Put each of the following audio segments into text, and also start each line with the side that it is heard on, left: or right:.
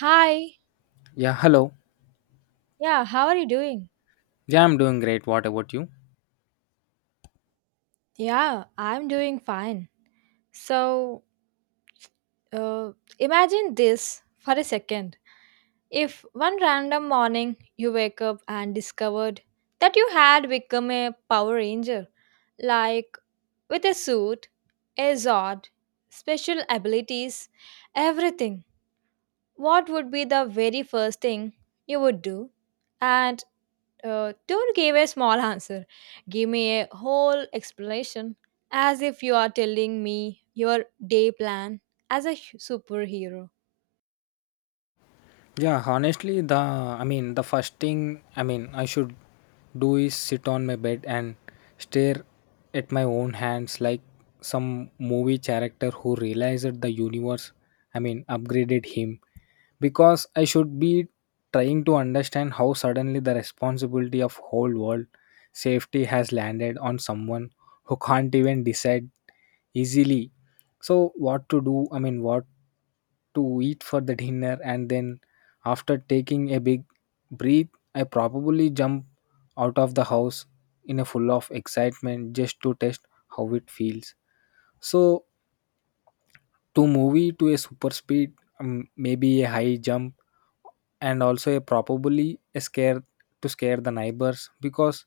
right: Hi.
left: Yeah, hello.
right: Yeah, how are you doing?
left: Yeah, I'm doing great. What about you?
right: Yeah, I'm doing fine. So, uh, Imagine this for a second. If one random morning you wake up and discovered that you had become a Power Ranger, like with a suit, a zord, special abilities, everything, what would be the very first thing you would do? And Don't give a small answer. Give me a whole explanation, as if you are telling me your day plan as a superhero.
left: Yeah, honestly, the I mean, the first thing I mean I should do is sit on my bed and stare at my own hands like some movie character who realized that the universe, I mean, upgraded him. Because I should be trying to understand how suddenly the responsibility of whole world safety has landed on someone who can't even decide easily. So what to do? I mean, what to eat for the dinner, and then after taking a big breath, I probably jump out of the house in a full of excitement just to test how it feels. So to movie to a super speed, maybe a high jump and also a probably a scare to scare the neighbors, because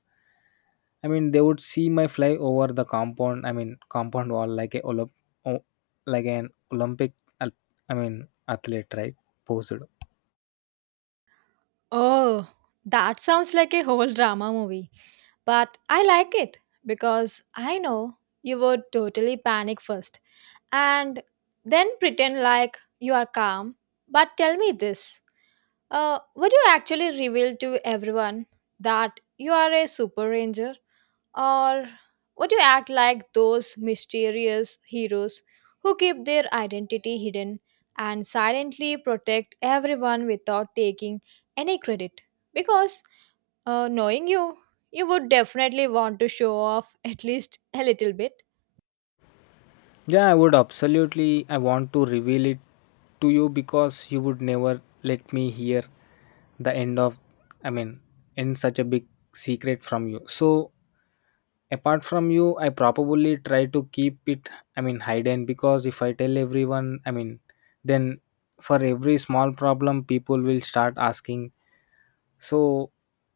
left: I mean they would see my fly over the compound I mean compound wall like an Olympic ath- I mean athlete, right? Posed.
right: Oh, that sounds like a whole drama movie, but I like it because I know you would totally panic first and then pretend like you are calm. But tell me this. Would you actually reveal to everyone that you are a super ranger? Or would you act like those mysterious heroes who keep their identity hidden and silently protect everyone without taking any credit? Because knowing you, you would definitely want to show off at least a little bit.
left: Yeah, I would absolutely I want to reveal it to you because you would never let me hear the end of, I mean, in such a big secret from you. So apart from you, I probably try to keep it, I mean, hidden, because if I tell everyone, I mean, then for every small problem people will start asking. So,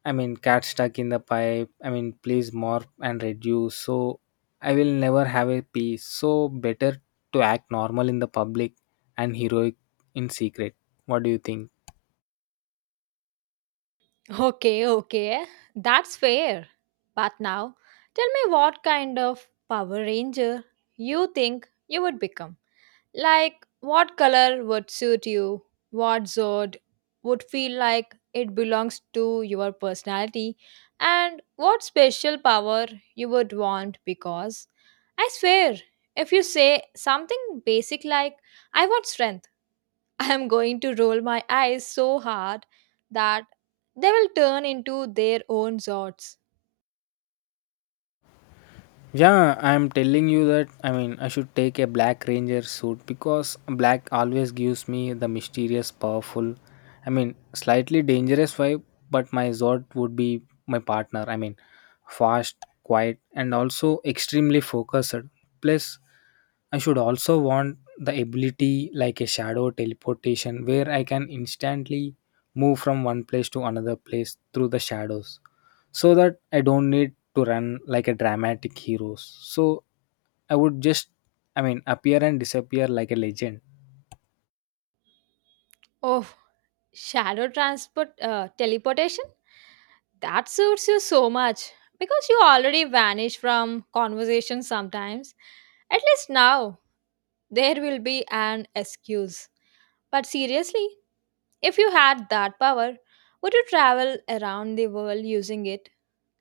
left: I mean, cat stuck in the pipe, I mean, please more and reduce. So I will never have a peace, so better to act normal in the public and heroic in secret. What do you think?
right: Okay, okay. That's fair. But now, tell me what kind of Power Ranger you think you would become. Like, what color would suit you? What Zord would feel like it belongs to your personality? And what special power you would want because? I swear, if you say something basic like, I want strength, I am going to roll my eyes so hard that they will turn into their own zords.
left: Yeah, I'm telling you that, I mean, I should take a black ranger suit because black always gives me the mysterious, powerful, I mean slightly dangerous vibe, but my Zod would be my partner. I mean fast, quiet and also extremely focused. Plus I should also want the ability like a shadow teleportation where I can instantly move from one place to another place through the shadows so that I don't need to run like a dramatic heroes. So I would just, I mean, appear and disappear like a legend.
right: Oh, shadow transport, teleportation? That suits you so much because you already vanish from conversations sometimes. At least now, there will be an excuse. But seriously, if you had that power, would you travel around the world using it?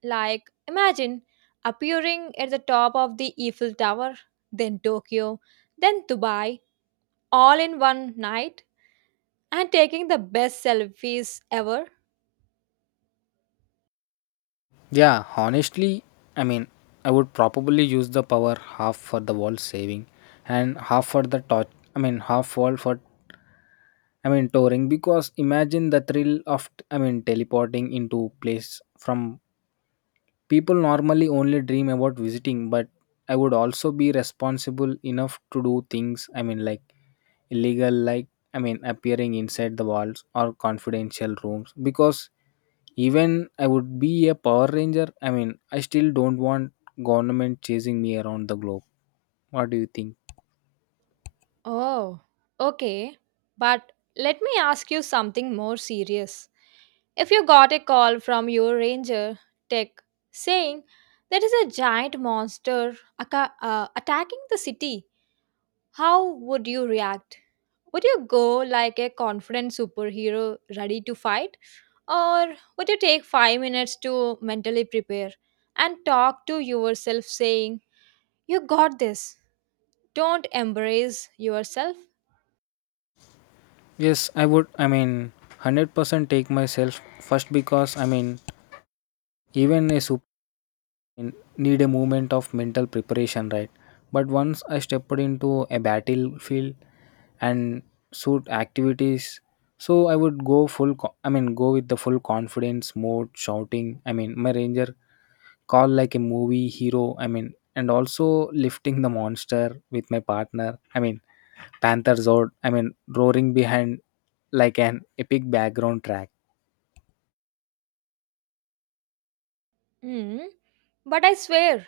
right: Like, imagine appearing at the top of the Eiffel Tower, then Tokyo, then Dubai, all in one night, and taking the best selfies ever.
left: Yeah, honestly, I mean I would probably use the power half for the world saving and half for the torch, I mean half world for, I mean, touring, because imagine the thrill of, I mean, teleporting into place from people normally only dream about visiting. But I would also be responsible enough to do things, I mean, like illegal, like, I mean, appearing inside the walls or confidential rooms, because even I would be a Power Ranger, I mean, I still don't want government chasing me around the globe. What do you think?
right: Oh, okay. But let me ask you something more serious. If you got a call from your ranger tech saying there is a giant monster attacking the city, how would you react? Would you go like a confident superhero ready to fight? Or would you take 5 minutes to mentally prepare and talk to yourself saying, you got this? Don't embrace yourself?
left: Yes, I would. I mean, 100% take myself first, because I mean, even a super in- need a moment of mental preparation, right? But once I stepped into a battlefield and suit activities, so I would go I mean, go with the full confidence mode, shouting. I mean, my ranger call like a movie hero. I mean, and also lifting the monster with my partner. I mean, Panther Zord. I mean, roaring behind like an epic background track.
right: Hmm. But I swear,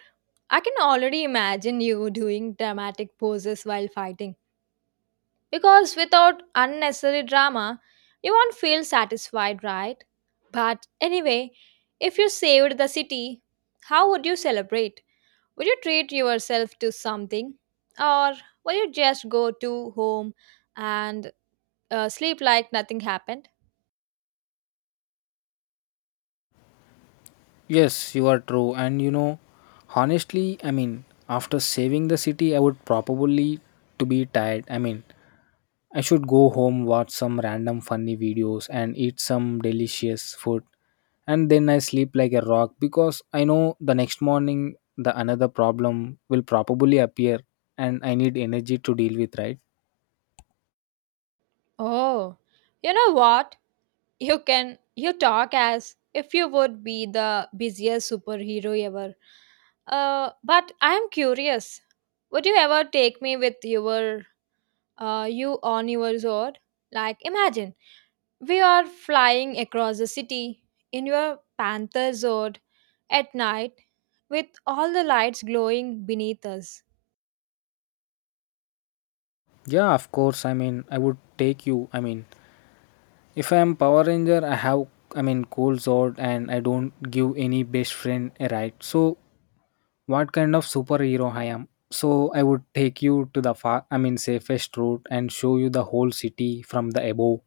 right: I can already imagine you doing dramatic poses while fighting. Because without unnecessary drama, you won't feel satisfied, right? But anyway, if you saved the city, how would you celebrate? Would you treat yourself to something? Or will you just go to home and sleep like nothing happened?
left: Yes, you are true. And you know, honestly, I mean, after saving the city, I would probably to be tired. I mean, I should go home, watch some random funny videos and eat some delicious food. And then I sleep like a rock because I know the next morning the another problem will probably appear and I need energy to deal with, right?
right: Oh, you know what? You talk as if you would be the busiest superhero ever. But I am curious. Would you ever take me with you on your sword. Like, imagine we are flying across the city in your panther sword at night with all the lights glowing beneath us.
left: Yeah, of course. I mean, I would take you. I mean, if I am Power Ranger, I have, I mean, cold sword and I don't give any best friend a ride. So what kind of superhero I am? So I would take you to the far, I mean, safest route and show you the whole city from the above.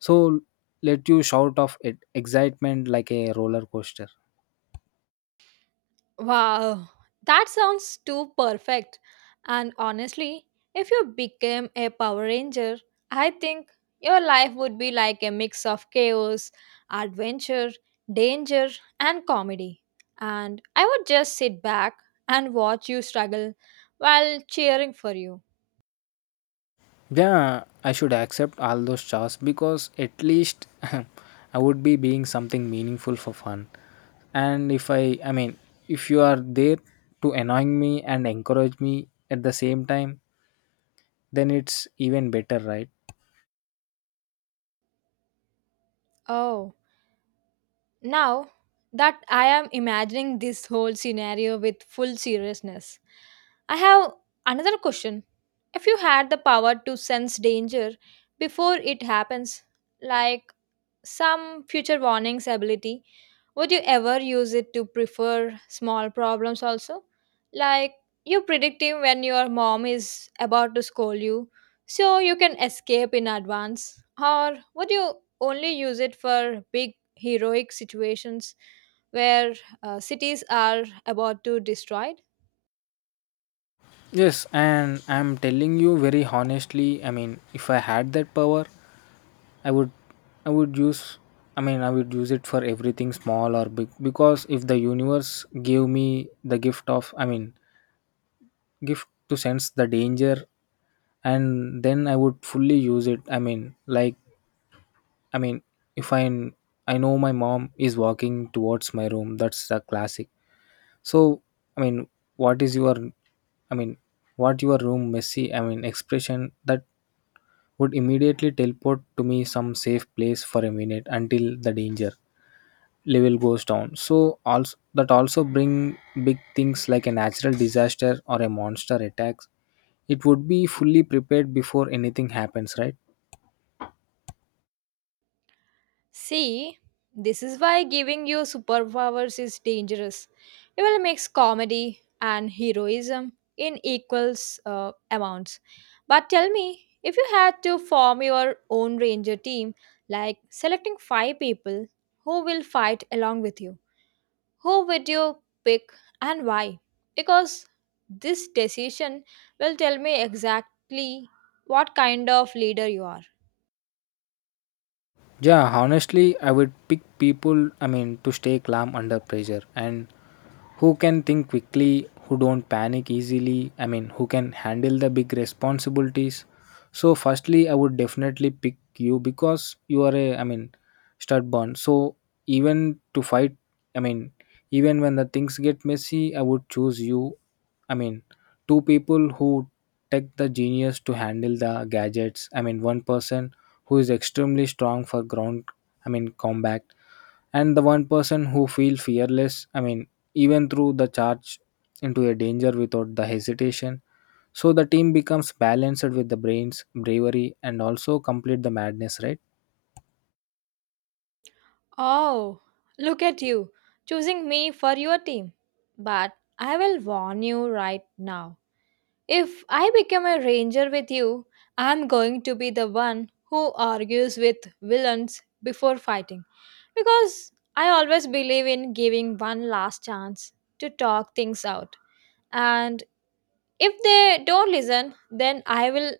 left: So let you shout of it, excitement like a roller coaster.
right: Wow, that sounds too perfect. And honestly, if you became a Power Ranger, I think your life would be like a mix of chaos, adventure, danger, and comedy. And I would just sit back and watch you struggle while cheering for you.
left: Yeah, I should accept all those stars because at least I would be being something meaningful for fun. And if I, I mean, if you are there to annoying me and encourage me at the same time, then it's even better, right?
right: Oh. Now that I am imagining this whole scenario with full seriousness, I have another question. If you had the power to sense danger before it happens, like some future warnings ability, would you ever use it to prefer small problems also? Like you're predictive when your mom is about to scold you, so you can escape in advance. Or would you only use it for big heroic situations where cities are about to destroyed?
left: Yes, and I'm telling you very honestly, I mean, if I had that power, I would I would use I mean, I would use it for everything small or big, because if the universe gave me the gift of, I mean, gift to sense the danger, and then I would fully use it, I mean, like, I mean, if I know my mom is walking towards my room, that's the classic. So, I mean, what is your, I mean, what your room messy, I mean, expression, that would immediately teleport to me some safe place for a minute until the danger level goes down. So also that also bring big things like a natural disaster or a monster attacks, it would be fully prepared before anything happens, right?
right: See, this is why giving you superpowers is dangerous. You will mix comedy and heroism in equals amounts. But tell me, if you had to form your own ranger team, like selecting five people who will fight along with you, who would you pick and why? Because this decision will tell me exactly what kind of leader you are.
left: Yeah, honestly, I would pick people, I mean, to stay calm under pressure and who can think quickly, who don't panic easily, I mean, who can handle the big responsibilities. So, firstly, I would definitely pick you because you are I mean, stubborn. So, even to fight, I mean, even when the things get messy, I would choose you. I mean, two people who take the genius to handle the gadgets. I mean, one person who is extremely strong for ground, I mean, combat, and the one person who feel fearless, I mean, even through the charge into a danger without the hesitation, so the team becomes balanced with the brains, bravery and also complete the madness, right?
right: Oh, look at you choosing me for your team. But I will warn you right now. If I become a ranger with you, I'm going to be the one who argues with villains before fighting. Because I always believe in giving one last chance to talk things out. And if they don't listen, then I will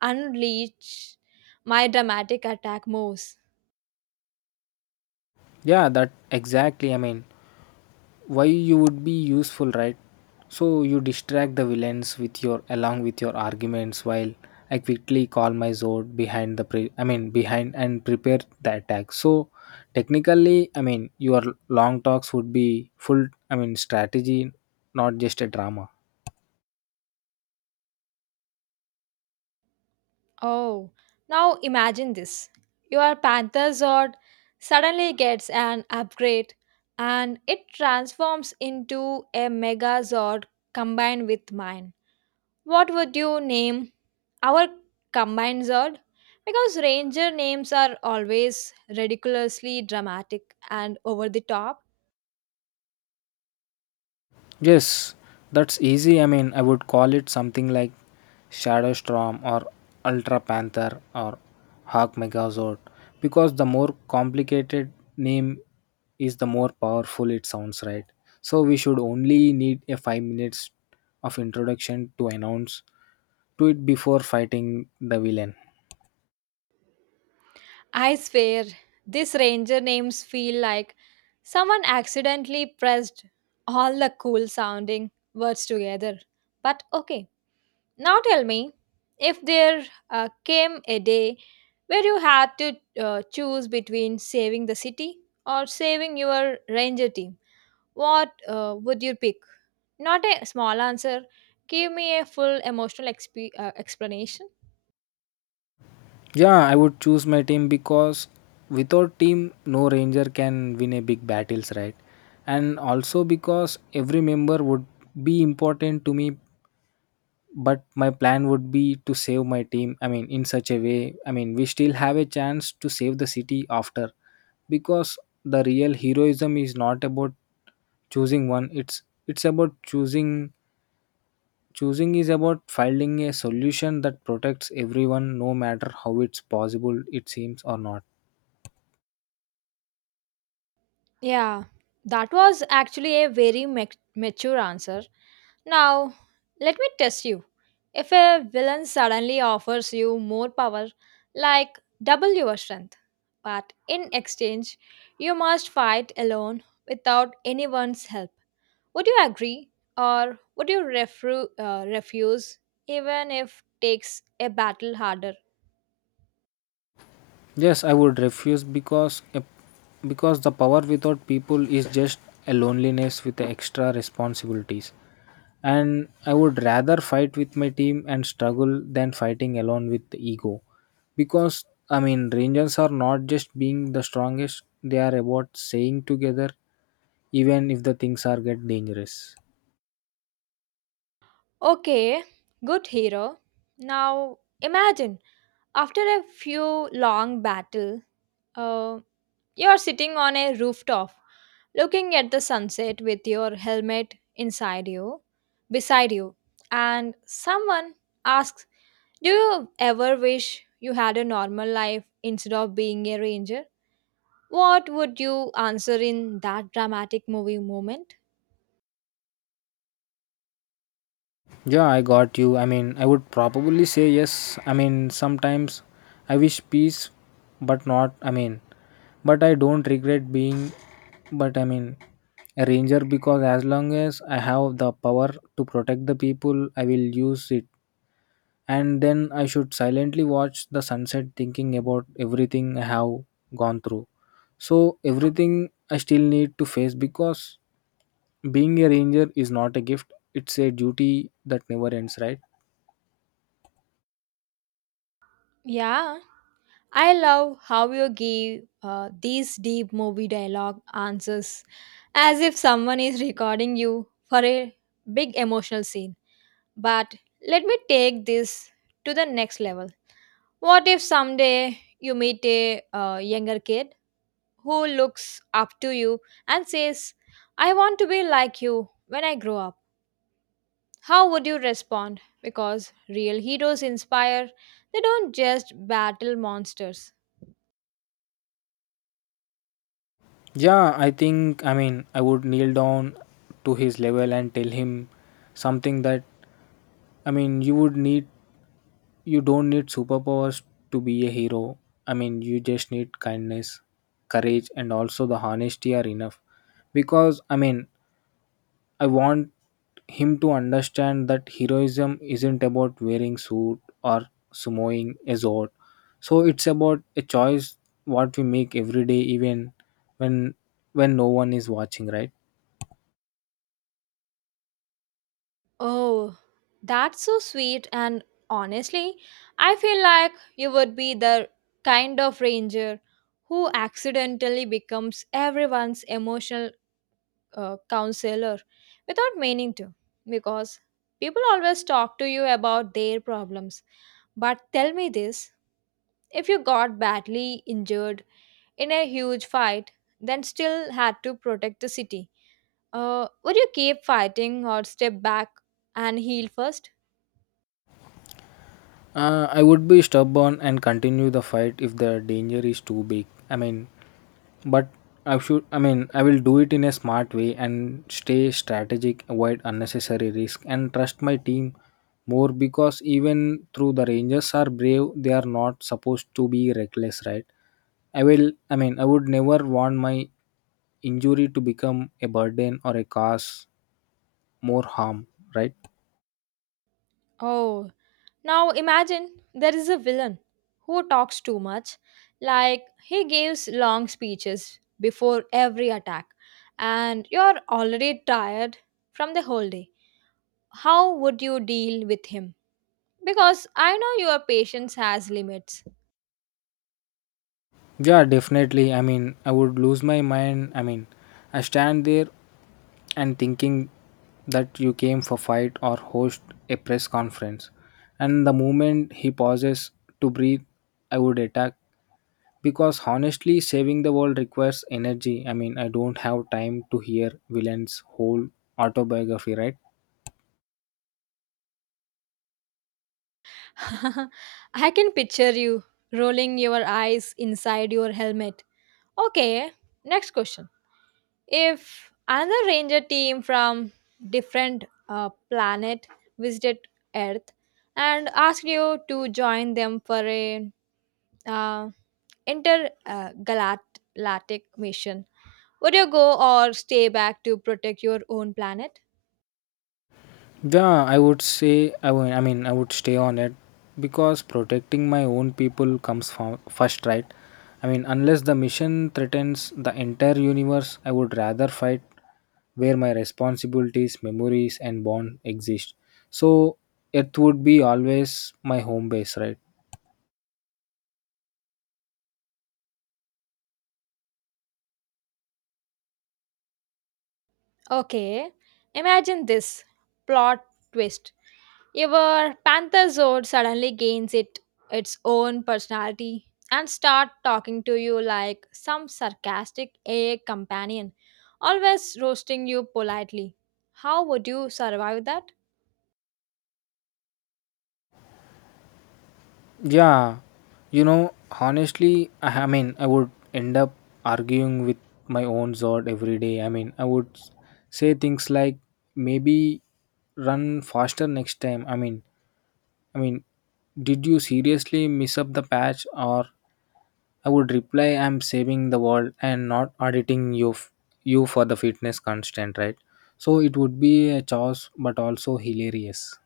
right: unleash my dramatic attack moves.
left: Yeah, that exactly, I mean, why you would be useful, right? So you distract the villains with your along with your arguments, while I quickly call my sword I mean behind and prepare the attack. So technically, I mean, your long talks would be full, I mean, strategy, not just a drama.
right: Oh, now imagine this. Your Panther Zord suddenly gets an upgrade and it transforms into a Mega Zord combined with mine. What would you name our combined Zord? Because Ranger names are always ridiculously dramatic and over the top.
left: Yes, that's easy. I mean, I would call it something like Shadowstorm or Ultra Panther or Hawk Megazord, because the more complicated name is, the more powerful it sounds, right? So we should only need a 5 minutes of introduction to announce to it before fighting the villain.
right: I swear, this ranger names feel like someone accidentally pressed all the cool sounding words together. But okay, now tell me if there came a day where you had to choose between saving the city or saving your ranger team, what would you pick? Not a small answer, give me a full emotional explanation.
left: Yeah, I would choose my team because without team, no ranger can win a big battles, right? And also because every member would be important to me, but my plan would be to save my team. I mean, in such a way, I mean, we still have a chance to save the city after, because the real heroism is not about choosing one. It's about choosing is about finding a solution that protects everyone no matter how it's possible it seems or not.
right: Yeah, that was actually a very mature answer. Now, let me test you. If a villain suddenly offers you more power, like double your strength, but in exchange, you must fight alone without anyone's help, would you agree or would you refuse even if takes a battle harder?
left: Yes, I would refuse because the power without people is just a loneliness with extra responsibilities. And I would rather fight with my team and struggle than fighting alone with the ego. Because, I mean, Rangers are not just being the strongest, they are about staying together even if the things are get dangerous.
right: Okay, good hero. Now, imagine after a few long battle, uh, you're sitting on a rooftop, looking at the sunset with your helmet beside you, and someone asks, "Do you ever wish you had a normal life instead of being a ranger?" What would you answer in that dramatic movie moment?
left: Yeah, I got you. I mean, I would probably say yes. I mean, sometimes I wish peace, but not, I mean, but I don't regret being, but I mean, a ranger, because as long as I have the power to protect the people, I will use it. And then I should silently watch the sunset thinking about everything I have gone through. So, everything I still need to face, because being a ranger is not a gift, it's a duty that never ends, right?
right: Yeah, I love how you give these deep movie dialogue answers as if someone is recording you for a big emotional scene. But let me take this to the next level. What if someday you meet a younger kid who looks up to you and says, I want to be like you when I grow up? How would you respond? Because real heroes inspire, they don't just battle monsters.
left: Yeah, I think, I mean, I would kneel down to his level and tell him something that, I mean, you would need, you don't need superpowers to be a hero. I mean, you just need kindness, courage, and also the honesty are enough. Because, I mean, I want him to understand that heroism isn't about wearing suit or sumoing a sword. So it's about a choice what we make every day, even when when no one is watching, right?
right: Oh, that's so sweet. And honestly, I feel like you would be the kind of ranger who accidentally becomes everyone's emotional counselor without meaning to. Because people always talk to you about their problems. But tell me this, if you got badly injured in a huge fight, then still had to protect the city, would you keep fighting or step back and heal first?
left: I would be stubborn and continue the fight if the danger is too big. I mean, but I should, I mean, I will do it in a smart way and stay strategic, avoid unnecessary risk, and trust my team more, because even through the Rangers are brave, they are not supposed to be reckless, right? I will, I mean, I would never want my injury to become a burden or a cause more harm, right?
right: Oh, now imagine there is a villain who talks too much, like he gives long speeches before every attack, and you're already tired from the whole day. How would you deal with him? Because I know your patience has limits.
left: Yeah, definitely. I mean, I would lose my mind. I mean, I stand there and thinking that you came for fight or host a press conference. And the moment he pauses to breathe, I would attack, because honestly, saving the world requires energy. I mean, I don't have time to hear villain's whole autobiography, right?
right: I can picture you rolling your eyes inside your helmet. Okay, next question. If another ranger team from different planet visited Earth and asked you to join them for a uh, intergalactic mission, would you go or stay back to protect your own planet?
left: Yeah, I would say I mean I would stay on it because protecting my own people comes first, right? I mean, unless the mission threatens the entire universe, I would rather fight where my responsibilities, memories, and bond exist. So it would be always my home base, right?
right: Okay, imagine this plot twist. Your pantherzoid suddenly gains it its own personality and start talking to you like some sarcastic AI companion, always roasting you politely. How would you survive that?
left: Yeah, you know, honestly, I mean, I would end up arguing with my own Zod every day. I mean, I would say things like maybe run faster next time. I mean, did you seriously miss up the patch? Or I would reply, I'm saving the world and not auditing you for the fitness constant, right? So it would be a chores, but also hilarious.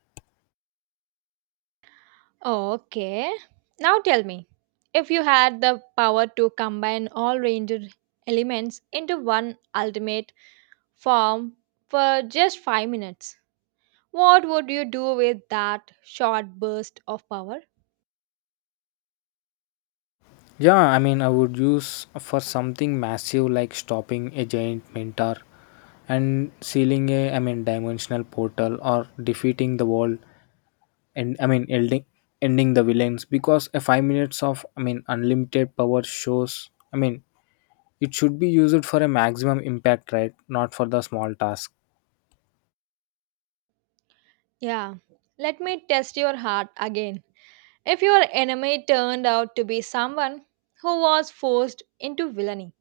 right: Okay. Now tell me, if you had the power to combine all ranged elements into one ultimate form for just 5 minutes, what would you do with that short burst of power?
left: Yeah, I mean, I would use for something massive like stopping a giant mentor and sealing a, I mean, dimensional portal or defeating the wall and I mean, ending the villains because a 5 minutes of I mean, unlimited power shows. I mean, it should be used for a maximum impact, right? Not for the small task.
right: Yeah, let me test your heart again. If your enemy turned out to be someone who was forced into villainy,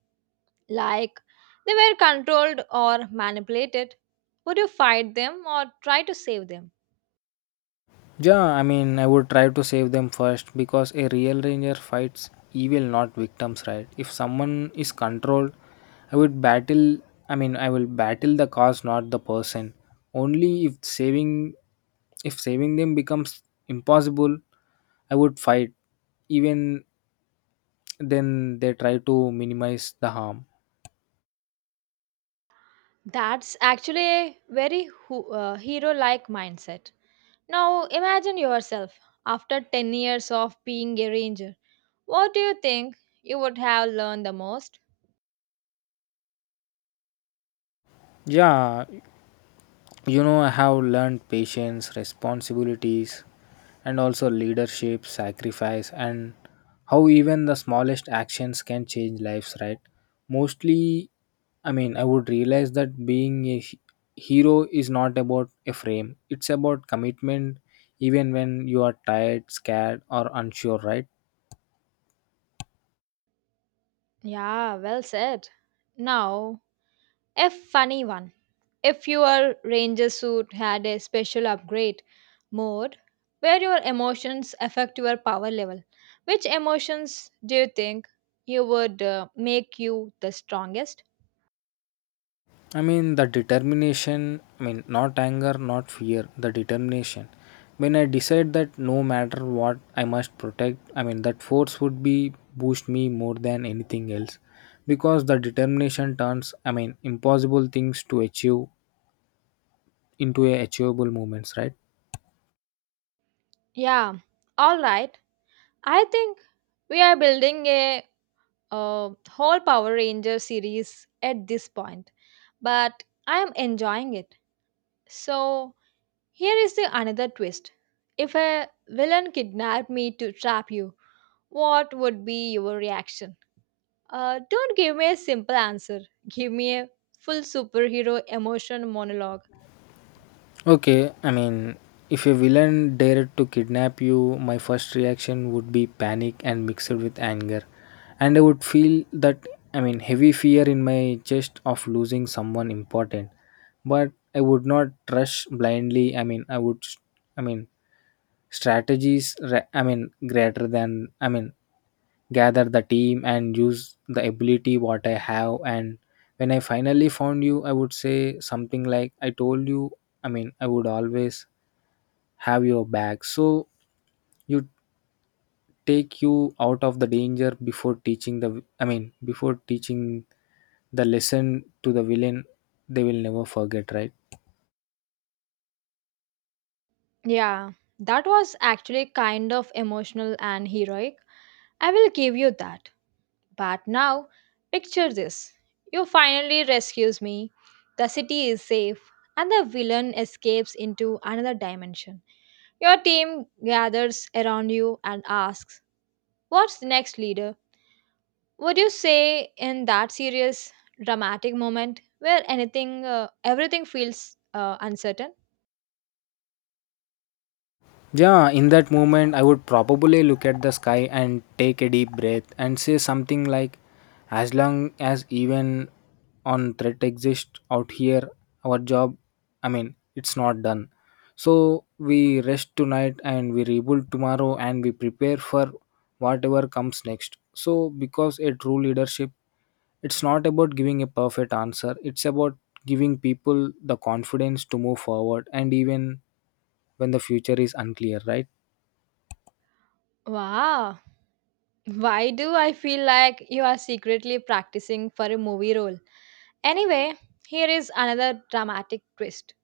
right: like they were controlled or manipulated, would you fight them or try to save them?
left: Yeah, I mean, I would try to save them first because a real ranger fights evil, not victims, right? If someone is controlled, I would battle. I mean, I will battle the cause, not the person. Only if saving, If saving them becomes impossible, I would fight. Even then, they try to minimize the harm.
right: That's actually a very hero like mindset. Now imagine yourself after 10 years of being a ranger. What do you think you would have learned the most?
left: Yeah, you know, I have learned patience, responsibilities, and also leadership, sacrifice, and how even the smallest actions can change lives, right? Mostly, I mean, I would realize that being a hero is not about a frame, it's about commitment even when you are tired, scared, or unsure, right?
right: Yeah, well said. Now, a funny one. If your ranger suit had a special upgrade mode where your emotions affect your power level, which emotions do you think you would make you the strongest?
left: I mean, the determination, I mean, not anger, not fear, the determination. When I decide that no matter what I must protect, I mean, that force would be boost me more than anything else because the determination turns, I mean, impossible things to achieve into a achievable moments, right?
right: Yeah, all right. I think we are building a whole Power Ranger series at this point, but I am enjoying it. So, here is the another twist. If a villain kidnapped me to trap you, what would be your reaction? Don't give me a simple answer. Give me a full superhero emotion monologue.
left: Okay, I mean, if a villain dared to kidnap you, my first reaction would be panic and mixed with anger. And I would feel that, I mean, heavy fear in my chest of losing someone important. But I would not rush blindly. I mean, I mean, greater than, I mean, gather the team and use the ability what I have. And when I finally found you, I would say something like, I told you, I mean, I would always have your back. So you, take you out of the danger before teaching the, I mean, before teaching the lesson to the villain they will never forget, right?
right: Yeah, that was actually kind of emotional and heroic. I will give you that. But now, picture this. You finally rescues me. The city is safe and the villain escapes into another dimension. Your team gathers around you and asks, "What's next, leader?" Would you say in that serious, dramatic moment where everything feels uncertain?
left: Yeah, in that moment, I would probably look at the sky and take a deep breath and say something like, as long as even on threat exists out here, our job, I mean, it's not done. So we rest tonight and we rebuild tomorrow and we prepare for whatever comes next. So, because a true leadership, it's not about giving a perfect answer, it's about giving people the confidence to move forward and even when the future is unclear, right?
right: Wow. Why do I feel like you are secretly practicing for a movie role? Anyway, here is another dramatic twist.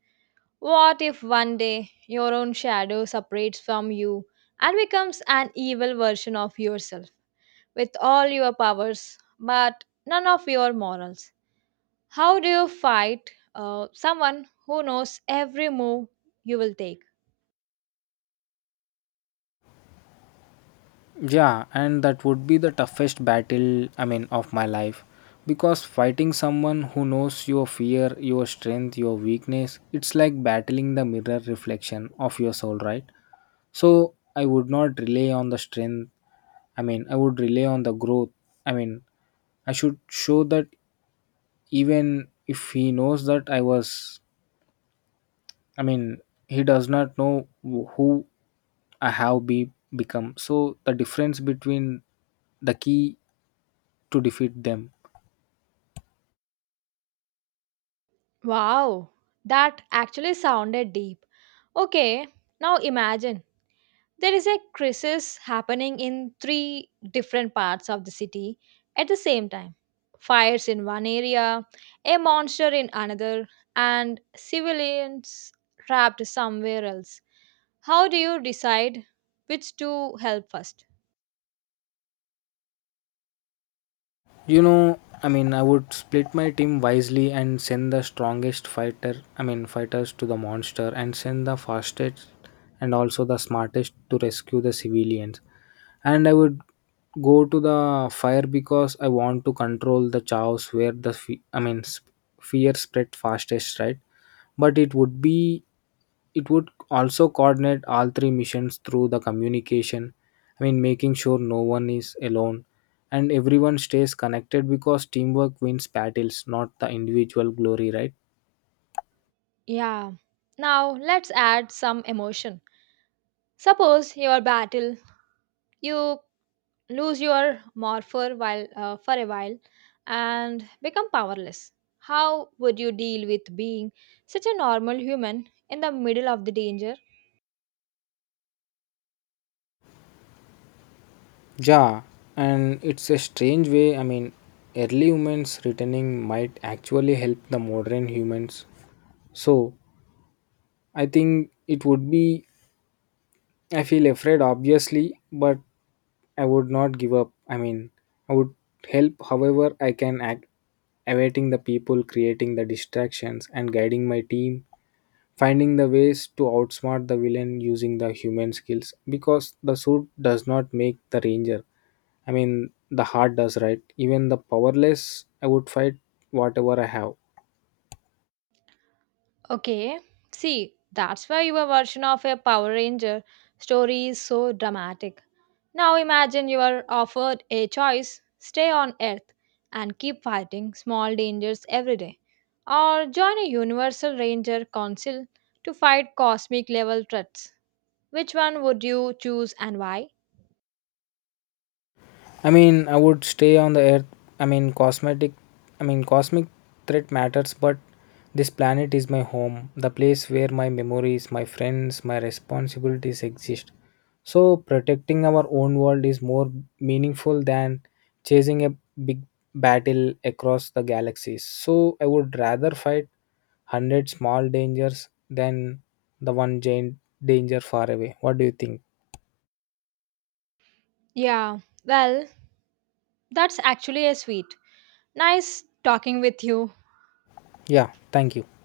right: What if one day your own shadow separates from you and becomes an evil version of yourself with all your powers but none of your morals? How do you fight someone who knows every move you will take?
left: Yeah, and that would be the toughest battle, I mean, of my life. Because fighting someone who knows your fear, your strength, your weakness, it's like battling the mirror reflection of your soul, right? So I would not rely on the strength. I mean, I would rely on the growth. I mean, I should show that even if he knows that I was, I mean, he does not know who I have be, become. So the difference between the key to defeat them.
right: Wow, that actually sounded deep. Okay, now imagine there is a crisis happening in three different parts of the city at the same time. Fires in one area, a monster in another, and civilians trapped somewhere else. How do you decide which to help first?
left: You know, I mean, I would split my team wisely and send the strongest fighter, I mean, fighters to the monster and send the fastest and also the smartest to rescue the civilians. And I would go to the fire because I want to control the chaos where the, fear spread fastest, right? But it would also coordinate all three missions through the communication, I mean, making sure no one is alone and everyone stays connected because teamwork wins battles, not the individual glory, right?
right: Yeah. Now let's add some emotion. Suppose your battle, you lose your morpher while for a while and become powerless. How would you deal with being such a normal human in the middle of the danger?
left: Yeah, and it's a strange way, I mean, early humans returning might actually help the modern humans. So I think it would be, I feel afraid obviously, but I would not give up. I mean, I would help however I can act, awaiting the people, creating the distractions, and guiding my team, finding the ways to outsmart the villain using the human skills. Because the suit does not make the ranger. I mean, the heart does, right? Even the powerless, I would fight whatever I have.
right: Okay, see, that's why your version of a Power Ranger story is so dramatic. Now imagine you are offered a choice stay on Earth and keep fighting small dangers every day, or join a Universal Ranger Council to fight cosmic level threats. Which one would you choose and why?
left: I mean, I would stay on the earth. I mean, cosmetic. I mean, cosmic threat matters, but this planet is my home, the place where my memories, my friends, my responsibilities exist. So, protecting our own world is more meaningful than chasing a big battle across the galaxies. So, I would rather fight 100 small dangers than the one giant danger far away. What do you think?
right: Yeah, well, that's actually a sweet. Nice talking with you.
left: Yeah, thank you.